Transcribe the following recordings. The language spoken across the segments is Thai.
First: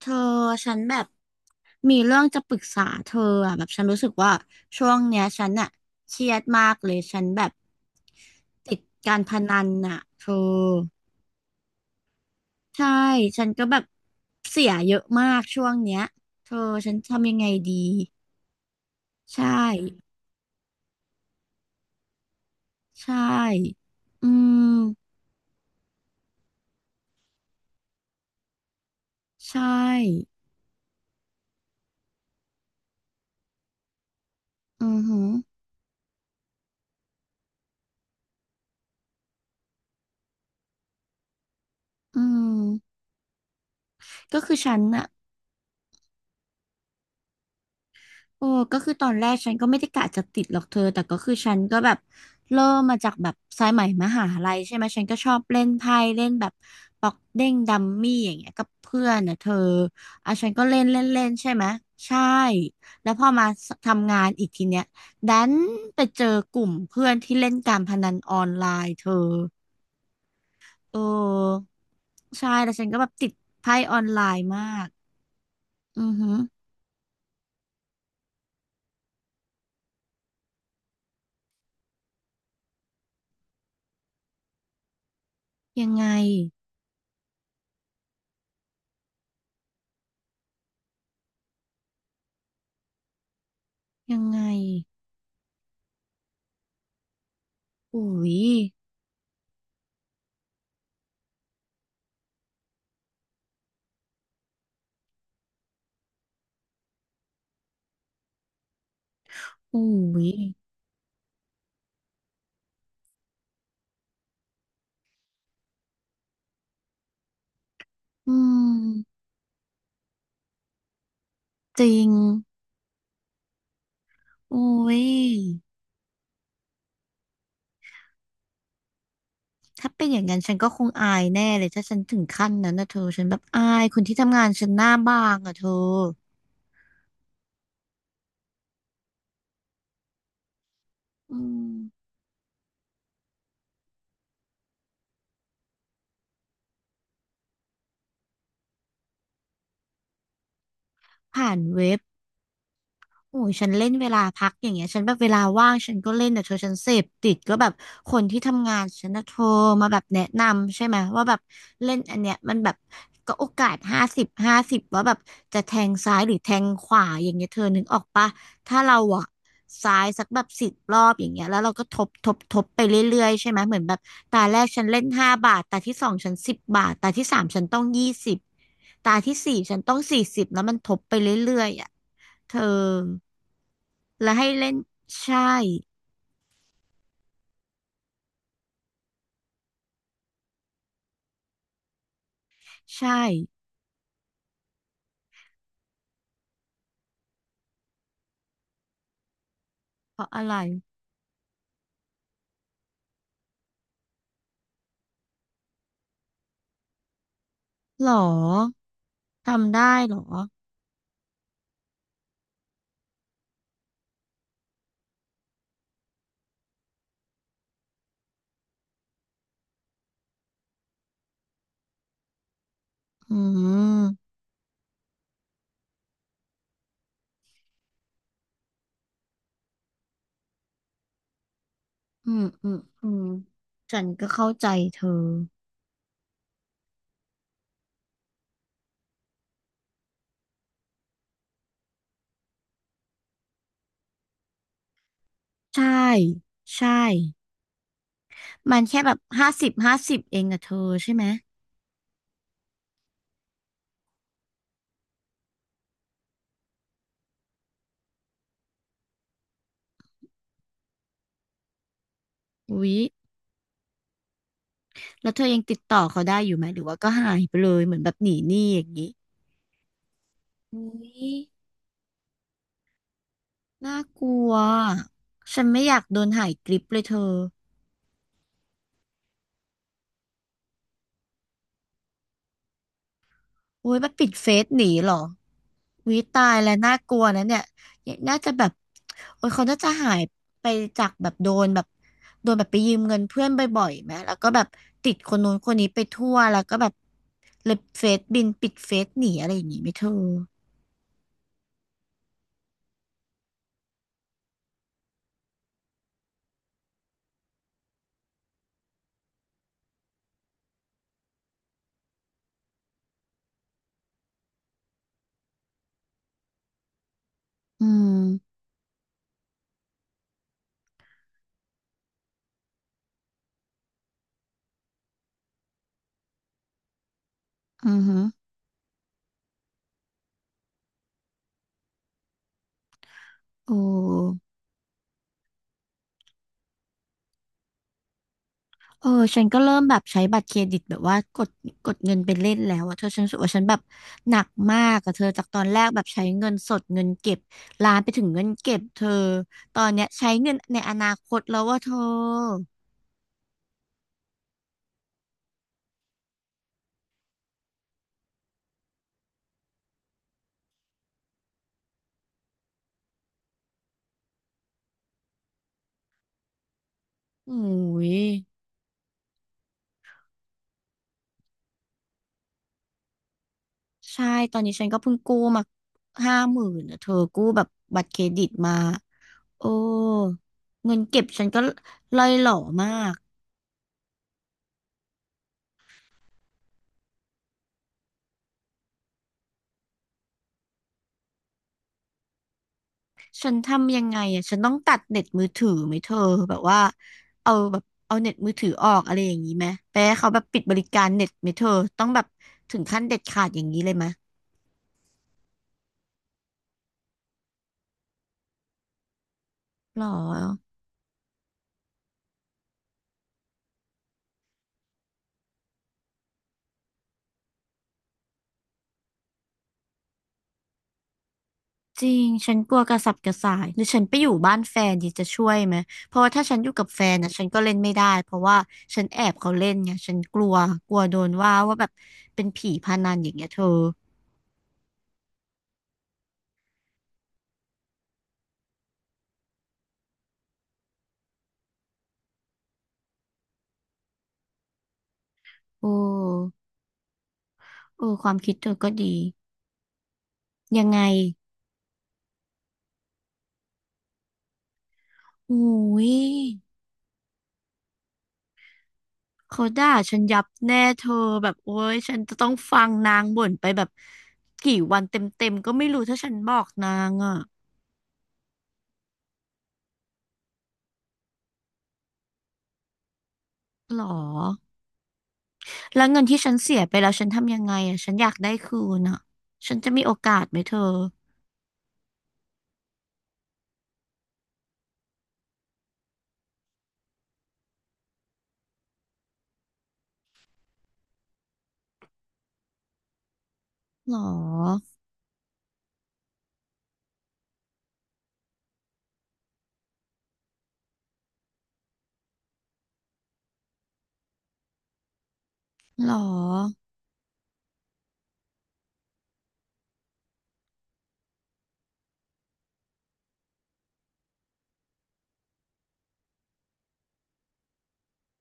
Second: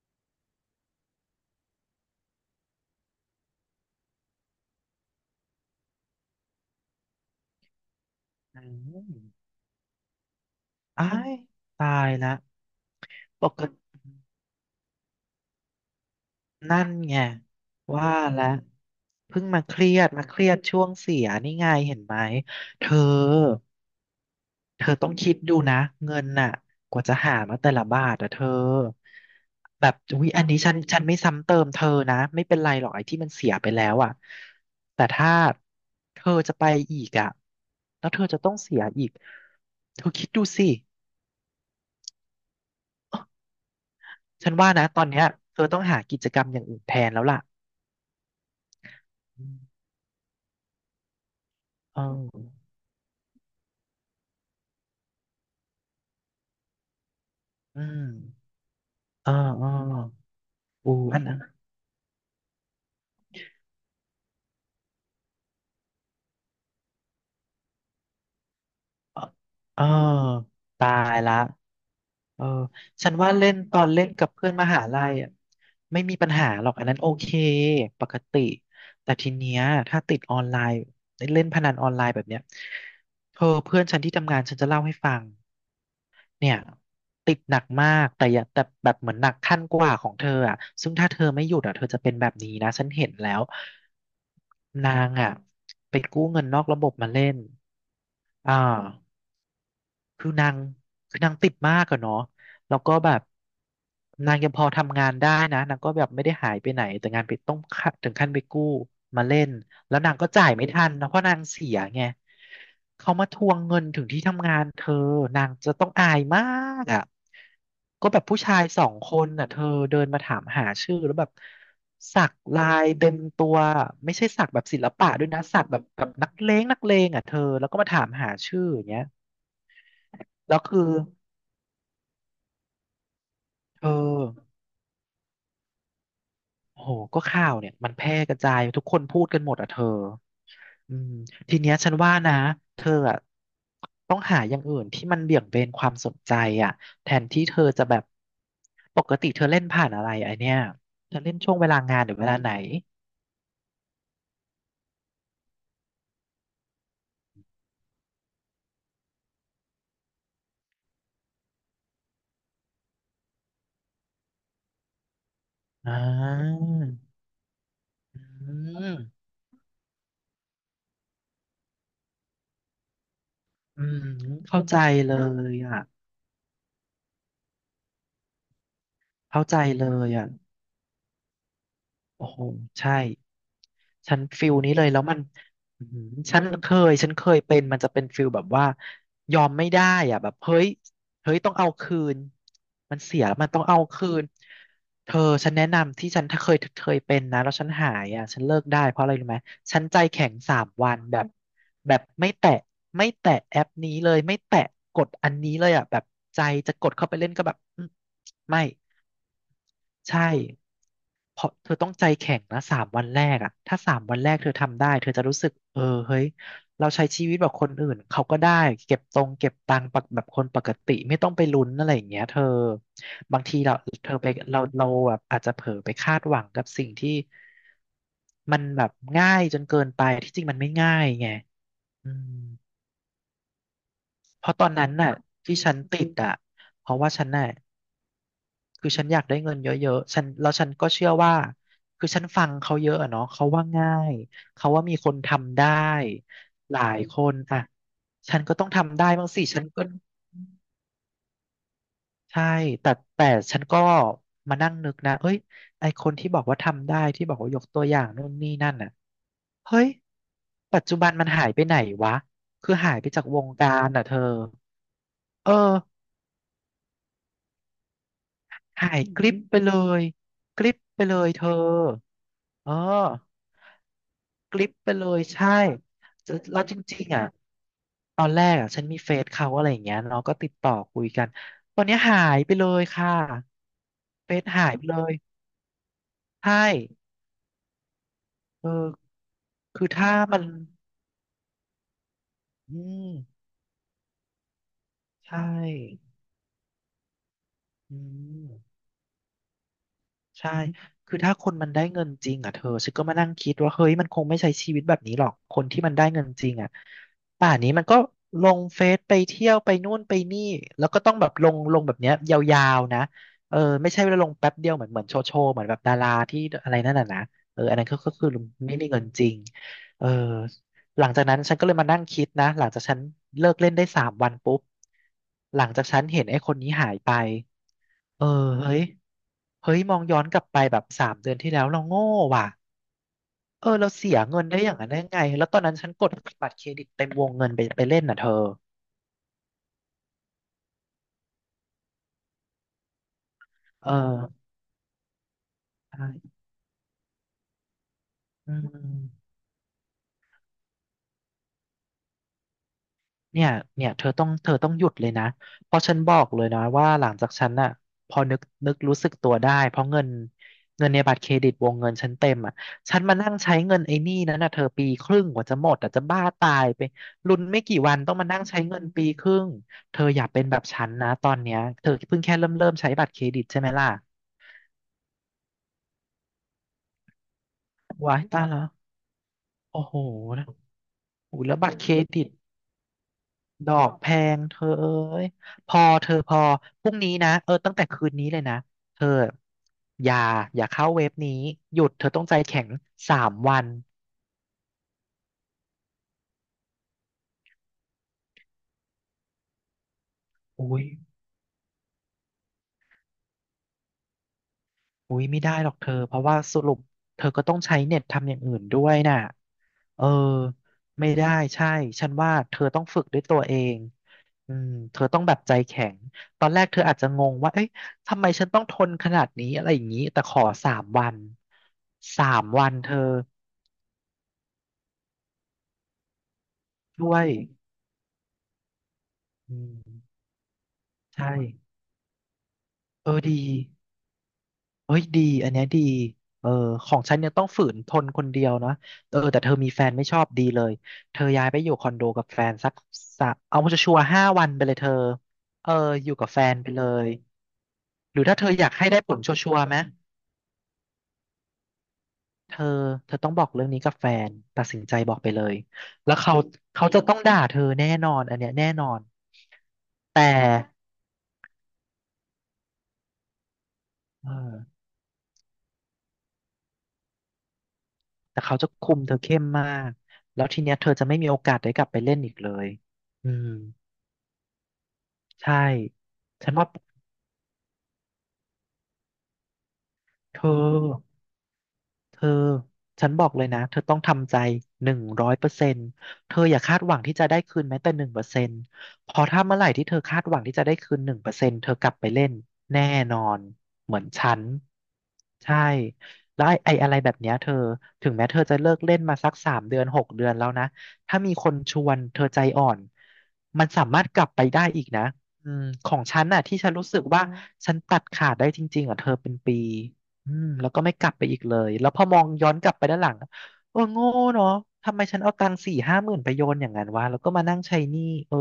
เธอฉันแบบมีเรื่องจะปรึกษาเธออ่ะแบบฉันรู้สึกว่าช่วงเนี้ยฉันอ่ะเครียดมากเลยฉันแบบอืติดกามรพนันอ่ะเธออ้ายตายละใช่ฉัปนกก็ตแบบิเสียเยอะมากช่วงเนี้ยเธอนั่นฉันไงทำยังไงดีว่าแล้วเพิ่ใช่งมาเครียดช่วงเสียนี่ไงเห็นไหมเธอใช่อืต้มองคิดดูนะเงินน่ะกว่าจะหามาแต่ละบาทอะเธอใชแบบอุ๊่ยอันนี้ฉันไม่ซ้ำเติมเธอนะไม่เป็นไรหรอกไอ้ที่มันเสียไปแล้วอะอือแต่หือถ้าเธอจะไปอีกอะแล้วเธอจะต้องเสียอีกเธอคิดดูสิ อืมก็ฉัคืนอว่าฉันนะตออ่ะ นเนี้ยเธอต้องหากิจกรรมอย่างอื่นแทนแล้วล่ะโอ้ก็คือตอนแรกอืฉันก็ไม่มได้กะจะติดหรอกเธอแต่ก็คือฉันก็แบบเอเริ่อมมาจากแบบสายไหมมหาลัยใช่ไหมฉันก็ชอบเล่นไพ่เล่นแบบปอกเด้งดัอืมมมี่อย่างเงี้ยกับเพื่อนเออนะเธอเอออ่ะฉันก็เล่นเล่นอัเล่นนนั้นใช่ไหมใช่ แล้วพอมาทำงานอีกทีเนี้ยดันไปเจอกลุ่มเพื่อนที่เล่นการพนันออนไลน์เธอ เอออตาเอยละอเออใช่แล้วฉันก็แบฉับนติว่าดเล่นตไพ่อนออเล่นนไลกับน์เพื่อนมามหากลัยอ่ะไม่อือมีหืปัญอหาหรอกอันนั้นโอเคปกติแต่ทีเนี้ยถ้าติดออนไลน์เล่นพนันออนไลน์แบบเนี้ยเธอเพื่อนฉันที่ทำงานฉันจะเล่าให้ฟัง ยังไงเนี่ยติดหนักมากแต่อย่าแต่แบบเหมือนหนักขั้นกว่าของเธออ่ะซึ่งถ้าเธอไม่หยุดอ่ะเธอจะเป็นแบบนี้นะฉันเห็นแล้วยังไงนางอ่ะไปกู้เงินนอกระบบมาเล่นอุ้ย อ่า คือนางคือนางติดมากอะเนาะแล้วก็แบบนางยังพอทำงานได้นะนางก็แบบไม่ได้หายไปไหนแต่งานไปต้องขั้นถึงขั้นไปกู้มาเล่นอุ้แล้วนางก็ย จ่ายไม่ทันนะเพราะนางเสียไงเขามาทวงเงินถึงที่ทำงานเธอนางจะต้องอายมากอ่ะก็แบบอืผู้ชายสองคมนน่ะเธอเดินมาถามหาชื่อแล้วแบบจริงสักลายเต็มตัวไม่ใช่สักแบบอุ้ศิลย ปะด้วยนะสักแบบนักเลงอ่ะเธอแล้วก็มาถามหาชื่ออย่างเงี้ยถ้าเป็นอย่างนั้นฉัแล้นวก็คคือ งอายแน่เลยถ้าฉันถึงขั้นนั้นนะเธอฉันแบบอายเธอคนที่ทำงานฉันหน้าบางอะเธอโอ้โหก็ข่าวเนี่ยมันแพร่กระจายทุกคนพูดกันหมดอ่ะเธออืมอืทีมเนี้ยฉันว่านะเธออ่ะต้องหาอย่างอื่นที่มันเบี่ยงเบนความสนใจอ่ะแทนที่เธอจะแบบปกติเธอเล่นผ่านอะไรไอเนี้ยเธอเล่นผ่าช่วงนเวลาเว็งาบ นหรือเวลาไหนโอ้ยฉันเล่นเวลาพักอย่างเงี้ยฉันแบบเวลาว่างฉันก็เล่นแต่เธอฉันเสพติดก็แบบคนที่ทำงานฉันนะโทรมาแบบแนะนำใช่ไหมว่าแบบเล่นอันเนี้ยมันแบบก็โอกาสห้าสิบห้าสิบว่าแบบจะแทงอ่ซ้ายหรือแทางขวาอย่างเงี้ยเธอนึกออกปะอืถ้าเรามอะซ้ายสักแบบ10 รอบอย่างเงี้ยแล้วเราก็ทบไปเรื่อยๆใช่ไหมเหมืออืนแบบมตาแรเข้ากใจฉันเล่นเลห้ายบาทอ่ะตาที่สองฉัน10 บาทตาที่สามฉันต้อง20ตาที่เข้าใจสี่ฉันเลต้องยสี่อ่ะสิบแล้วมันทบไปเรื่อยๆอะ โอ้โหเธอใช่ ฉันและฟิให้ลนี้เล่นเลยแล้วมันใช่อื้อหือฉันเคยเป็นมันจะเป็นฟิลแบบว่ายอมไม่ได้อ่ะแบบเฮ้ยต้องเอาคืนมันใช่เสียแล้วมันต้องเอาคืนเธอฉันแนะนำที่ฉันเคยเป็นนะแล้วฉันหายอ่ะฉันเลิกได้เพราะอะไรรู้ไหมฉันใจเพแข็ราะงอะไรสามวันแบบแบบไม่แตะแอปนี้เลยไม่แตะกดอันนี้เลยอ่ะแบบใจจะกดเข้าไปเล่นก็แบบหรอไม่ ทำได้หรใช่อเพราะเธอต้องใจแข็งนะสามวันแรกอะถ้าสามวันแรกเธอทำได้เธอจะรู้สึกเออเฮ้ยเราใช้ชีวิตแบบคนอื่นเขาก็ได้เก็บตังค์ปกแบบคนปกติไม่ต้องไปลุ้นอะไรอย่างเงี้ยเธออืบางทีเราเธอไปมเราแบบอาจจะเผลอไปคาดหวังกับสิ่งที่มันแบบง่ายจนเกินไปที่จริงมันไม่ง่ายไงอือืมมอืมอืมฉันก็เพเข้าราะตใจอนนั้นเธอน่ะที่ฉันติดอ่ะเพราะว่าฉันน่ะ คือฉันอยากได้เงินเยอะๆฉันแล้วฉันก็เชื่อว่าคือฉันฟังเขาเยอะอะเนาะเขาว่าง่ายเขาว่ามีคนทำได้ใช่หลาใช่ยคนอ่ะฉันก็ต้องมันแค่ทำได้แบบบ้างสิห้าฉันสิบก็ห้าสิบเองอะเธอใช่ไหมใช่แต่แต่ฉันก็มานั่งนึกนะเอ้ยไอคนที่บอกว่าทำได้ที่บอกว่ายกตัวอย่างนู่นนี่นั่นอ่ะเฮ้ยปัจจุบันมันหายไปไหนวะคืออุ๊หายยไปจากวงการอ่ะเธอแล้วเธอเออยังติดต่อเขาได้อยู่ไหมหรือว่าก็หายไปเลยเหมือนแบบหนีหนี้อย่างหายนี้กริบไปเลยกริบอุ๊ไปเลยยเธอเออ น่ากลัวกลิปไปเลยใช่ฉันไม่อยากโดนจะหายแล้วกจริปเลริยงเธๆอ่ะอ ตอนแรกอ่ะฉันมีเฟซเขาอะไรอย่างเงี้ยเราก็ติดต่อคุยกันตอนเนี้ยหายไปเลยค่ะโอ้ยมันปิเฟดซเฟซหายหไปนีเลเหรยอวิตาใช่ยแล้วน่ากลัวนะเนี่ยน่าจะแบเออบ โอ้ยเขาน่าคือจะหาถ้ายมันไปจากแบบโดนแบบไปอืยืมมเงินเพื่อนบ่อยๆไหมแล้วก็แบบติดคนใช่นู้นคนนี้ไปทั่วแล้วก็แบบเลยอืเฟซบินปิดม เฟซหนีอะไรอย่างงี้ไหม่เธอใช่คือถ้าคนมันได้เงินจริงอ่ะเธอฉันก็มานั่งคิดว่าเฮ้ยมันคงไม่ใช้ชีวิตแบบนี้หรอกคนที่มันได้เงินจริงอ่ะป่านนี้มันก็ลงเฟซไปเที่ยวไปนู่นไปนี่แล้วก็ต้องแบบลงแบบเนี้ยยาวๆนะเออไม่ใช่ว่าลงแป๊บเดียวเหมือนโชว์เหมือนแบบดาราที่อะไรนั่นน่ะนะเอออันอืนั้นก็คือมไม่มีเงินจริงเออหลังจากนั้นฉันก็เลยมานั่งคิดนะหลังจากฉันเลิกเล่นได้สามวันปุ๊บหลังจากฉันเห็นไอ้คนนี้หายไปอือฮึเออเฮ้ย เฮ้ยมองย้อนกลับไปแบบสามเดือนที่แล้วเราโง่ว่ะเออโอ้ เราเสียเงินได้อย่างนั้นได้ไงแล้วตอนนั้นฉันกดบัตรเครดิตเต็มวงเงินไปเล่นน่ะเธอเออฉันก็เริ่มแบบใช้บัตรเครดิตแบบว่ากดเงินไปเล่นแล้วอะเธอฉันรู้สึกว่าฉันแบบเออหนักมากอะเธอจากตอนแรกแบบใช้ใช่เงินสดเงินเก็บลามไปถึงเงินอืเก็บเธอม ตอนเนี้ยใช้เงินในอนาคตแล้วว่าเธอเนี่ยเนี่ยเธอต้องหยุดเลยนะเพราะฉันบอกเลยนะว่าหลังจากฉันน่ะพอนึกรู้สึกตัวได้เพราะเงินในบัตรเครดิตวงเงินฉันเต็มอ่ะฉันมานั่งใช้เงินไอ้หนี่นั้นน่ะเธอปีครึ่งกว่าจะหมดอ่ะจะบ้าตายไปลุ้นโอ้ไม่กี่วันยต้องมานั่งใช้เงินปีครึ่งเธออย่าเป็นแบบฉันนะตอนเนี้ยเธอเพิ่งแค่เริ่มใช้บัตรเครดิตใช่ไหมล่ะใช่ตอนนี้ฉันก็เพิ่งกู้มา50,000อะเธอกู้แบบบัตรเคว้ารยตาดิยตแล้วมาโอ้โอ้โหนะเงินเก็บโอ้โหฉันแล้วก็บัตรเครดิล่อต ยหล่อมาก ดอกแพงเธอเอ้ยพอเธอพอพรุ่งนี้นะเออตั้งแต่คืนนี้เลยนะเธออย่าอย่าเข้าเว็บนี้หยุดเธอต้องใจแข็งสามฉันวันทำยังไงอ่ะฉันต้องตัดเน็ตมือถือไหมเธอแบบว่าเอาแบบเอาเน็ตมือถือออกอะไรอย่างนี้ไหมไปให้เขาแบบปิดบอุ้ริยการเน็ตไหมเธอต้องแบบถึงขั้นเด็ดขาดอย่างนี้เลยไหมอุ้ยไม่ได้หรอกเธอเพราะว่าสรุปเธอก็ต้องใช้เน็ตทำอย่างอื่นด้วยน่ะหเอรออไม่ได้ใช่ฉันว่าเธอต้องฝึกด้วยตัวเองอืมเธอต้องแบบใจแข็งตอนแรกเธออาจจะงงว่าเอ๊ะทำไมฉันต้องทนขนาดนี้อะไรอย่างนี้แต่ขอสามวันจริงสามฉันวักนลัวกเธระอ สับกระส่ายหรือฉันไปอยู่บ้านแฟนดีจะช่วยไหมเพราะว่าถ้าฉันอยู่กับแฟด้นวยนะฉันก็เล่นไม่ได้เพราะว่าฉันแอบเขาอืเล่นไงฉันมกลัวกลัวโดนใช่ว่าว่าแบบเป็นผีพเอนัอนอย่าดีงเงี้ยเธอเอ้ยดีอันเนี้ยดีเออของฉันเนี่ยต้องฝืนทนคนเดียวนะเออแต่เธอมีแฟนไม่ชอบดีเลยเธอย้ายไปอยู่คอนโดกับแฟนสักสะเอาชัวร์ๆ5 วันไปเลยเธอเออโออยู่กับแฟน้ไปเลยโอ้หรืคอวามถ้าเธคิอดอเธยากอให้ก็ได้ผดีลชัวร์ๆไหมยังไงเธอเธอต้องบอกเรื่องนี้กับแฟนตัดสินใจบอกไปเลยอุ้ย แล้วเขาเขาจะต้องด่าเธอแน่นอนอันเนี้ยแน่นอนเขาด่าฉันแต่ยับแน่เธอแบบโอ๊ยฉันจะต้องฟังนางบ่นไปแบบเอกี่อ วันเต็มๆก็ไม่รู้ถ้าฉันบอกนางอ่ะแต่เขาจะคุมเธอเข้มมาก แล้วทีเนี้ยเธอจะไม่มีโอกาสได้กลับไปเล่นอีกเลยอืมหรอใช่ แล้วเงินที่ฉัฉันนว่าเสียไปแล้วฉันทำยังไงอ่ะฉันอยากได้คืนอ่ะฉันจะมีโอกาเธสอ ไหมเธอเธอฉันบอกเลยนะเธอต้องทำใจ100%เธออย่าคาดหวังที่จะได้คืนแม้แต่หนึ่งเปอร์เซ็นต์พอถ้าเมื่อไหร่ที่เธอคาดหวังที่จะได้คืนหนึ่งเปอร์เซ็นต์เธอกลับไปเล่นแน่นอนเหมือนหรฉันอใช่แล้วไอ้อะไรแบบเนี้ยเธอถึงแม้เธอจะเลิกเล่นมาสัก3 เดือน6 เดือนแล้วนะถ้ามีคนชวนเธอใจอ่อนมันสามารถกลับไปได้อีกนะอืมของหรอฉันน่ะที่ฉันรู้สึกว่าฉันตัดขาดได้จริงๆอ่ะเธอเป็นปี อืมแล้วก็ไม่กลับไปอีกเลย แล้วพอมองย้อนกลับไปด้านหลังเออโง่เนาะทำไมฉันเอาตังค์สี่ห้าหมื่นไปโยนอย่างนั้นวะแล้วก็มานั่งใช้หนี้เออ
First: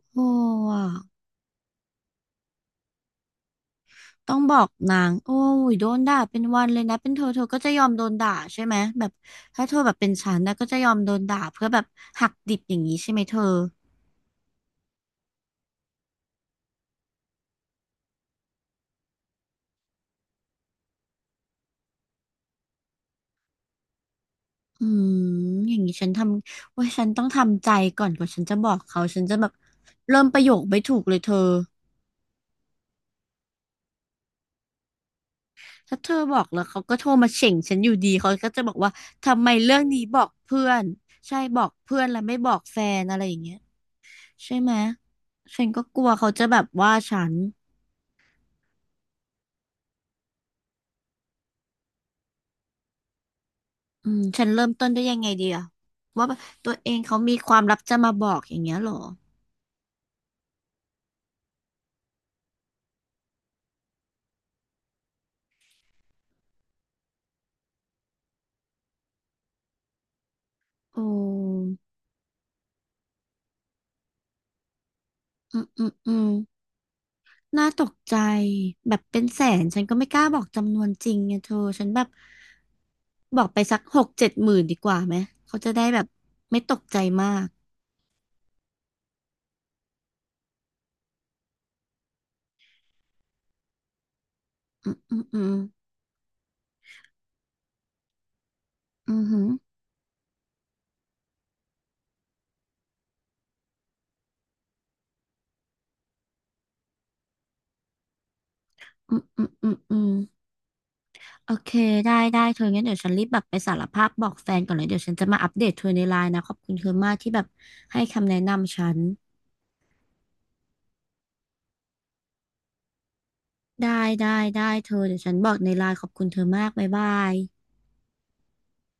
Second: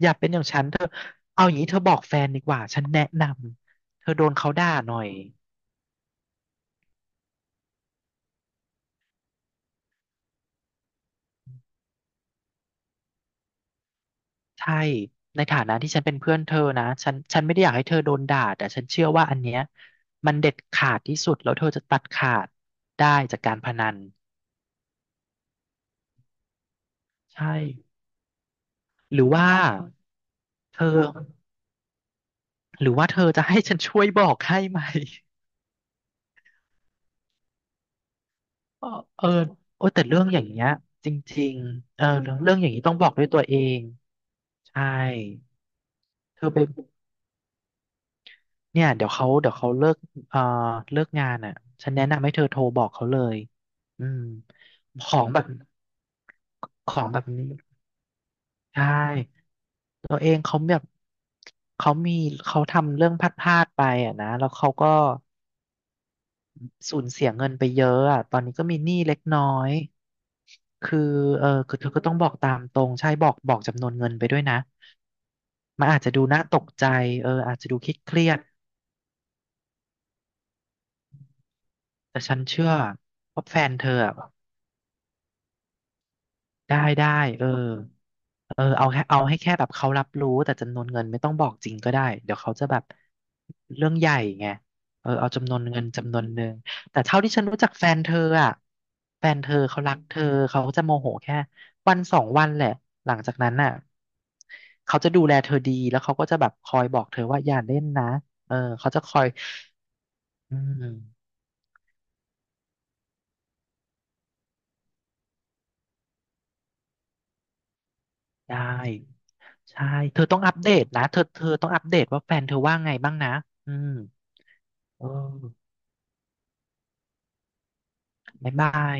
อย่าเป็โอ้นอย่างฉันเธอะอเอาอย่างนี้เธอบอกแฟนดีกว่าฉันแนะนำเธอโดต้นองเขาบอด่ากหน่นาอยงโอ้ยโดนด่าเป็นวันเลยนะเป็นเธอเธอก็จะยอมโดนด่าใช่ไหมแบบถ้าเธอแบบเป็นฉันนะก็จะยอมโดนด่าเพื่อแบบหักดิบอย่างนี้ใช่ไหมเธอ ใช่ในฐานะที่ฉันเป็นเพื่อนเธอนะฉันไม่ได้อยากให้เธอโดนด่าแต่ฉันเชื่อว่าอันเนี้ยมันเด็ดขาดที่สุดแล้วเธอจะตัดขาดได้จากการพนันอืมอย่างนี้ฉันทำว่าฉันต้องใช่ทำใจก่อนกว่าฉันจะบอกเขาหฉันรือจะแบว่าบเริ่มประโยคเธไม่อถูกเลยเธอหรือว่าเธอจะให้ฉันช่วยบอกให้ไหม ถ้าเธอบอกแล้วเขาก็โทรมาเฉ่งฉันอยู่ดีเขาก็จะบอกเออว่าเออทำไมเรื่องโอ้นี้แต่บเรื่อองกอย่างเพื่เงี้ยอนจใช่ริงบอกๆเพื่เอออนแล้วเรื่ไม่องบอเรื่องกอย่างแฟนี้ต้องนบอกอะไรด้วยอย่าตังวเงี้เอยงใช่ไหมใช่ฉันก็กลัวเขาเธจะอแบไปบว่าฉันเนี่ยเดี๋ยวเขาเอ่อเลิกงานอ่ะฉันแนะนำให้เธอโทรบอกเขาเลยอือืมมฉันเริ่มต้นได้ขยัองไงงแบดีบอะว่าแบบตัวเอขงองเขาแบบมีนี้ความลับจะมาบอกอย่างเงี้ยใช่เหรอตัวเองเขาแบบเขามีเขาทำเรื่องพลาดๆไปอ่ะนะแล้วเขาก็สูญเสียเงินไปเยอะอ่ะตอนนี้ก็มีหนี้เล็กน้อยคือโอ้เออคือเธอก็ต้องบอกตามตรงใช่บอกจำนวนเงินไปด้วยนะ อืมอืมันมอาจอืจะดูม น่าตกใจเอออาจน่าจะดูตกเคใจรียดๆแบบเป็นแสนฉันก็ไม่กล้าบอกจำนวนจริงไงเธอฉันแบบแต่ฉันเชื่อบว่าอกแฟไปนสักเธอหกอะเจ็ดหมื่นดีกว่าไหมเขาจะได้แบบไม่ตได้กใจได้มาเอกอเออเอาแค่เอาให้แค่แบบเขารับรู้แต่จำนวนเงินไม่ต้องบอกจริงก็ได้เดี๋ยวเขาจะแบบเรื่องใหญ่ไงอืมเอออืมเอาอืจำมนวนเงินจำนวนหนึ่งแต่เท่าที่ฉันรู้จักแฟนเธออ่ะอืมแฟนหืเธมอเขารักเธอเขาจะโมโหแค่วันสองวันแหละหลังจากนั้นน่ะเขาจะดูแลเธอดีแล้วเขาก็จะแบบคอยบอกเธอว่าอย่าเล่นนะเออเขาจะคอืมอยอืมอืมอืมอืม โอเคได้ได้เธองั้นเดี๋ยวฉันรีบแบบไปสารภาพบอกแฟนก่อนเลยเดี๋ยวฉันจะมาอัปเดตเธอในไลน์นะขอบคุณเธอมากที่แบบให้คำแนะได้นำฉันใช่เธอต้องอัปเดตนะเธอต้องอัปเดตว่าแฟนเธอว่าไงบ้างนะอืมได้ได้ได้เธอเอเดี๋ยวฉันบอกอในไลน์ขอบคุณเธอมากบ๊ายบายบ๊ายบาย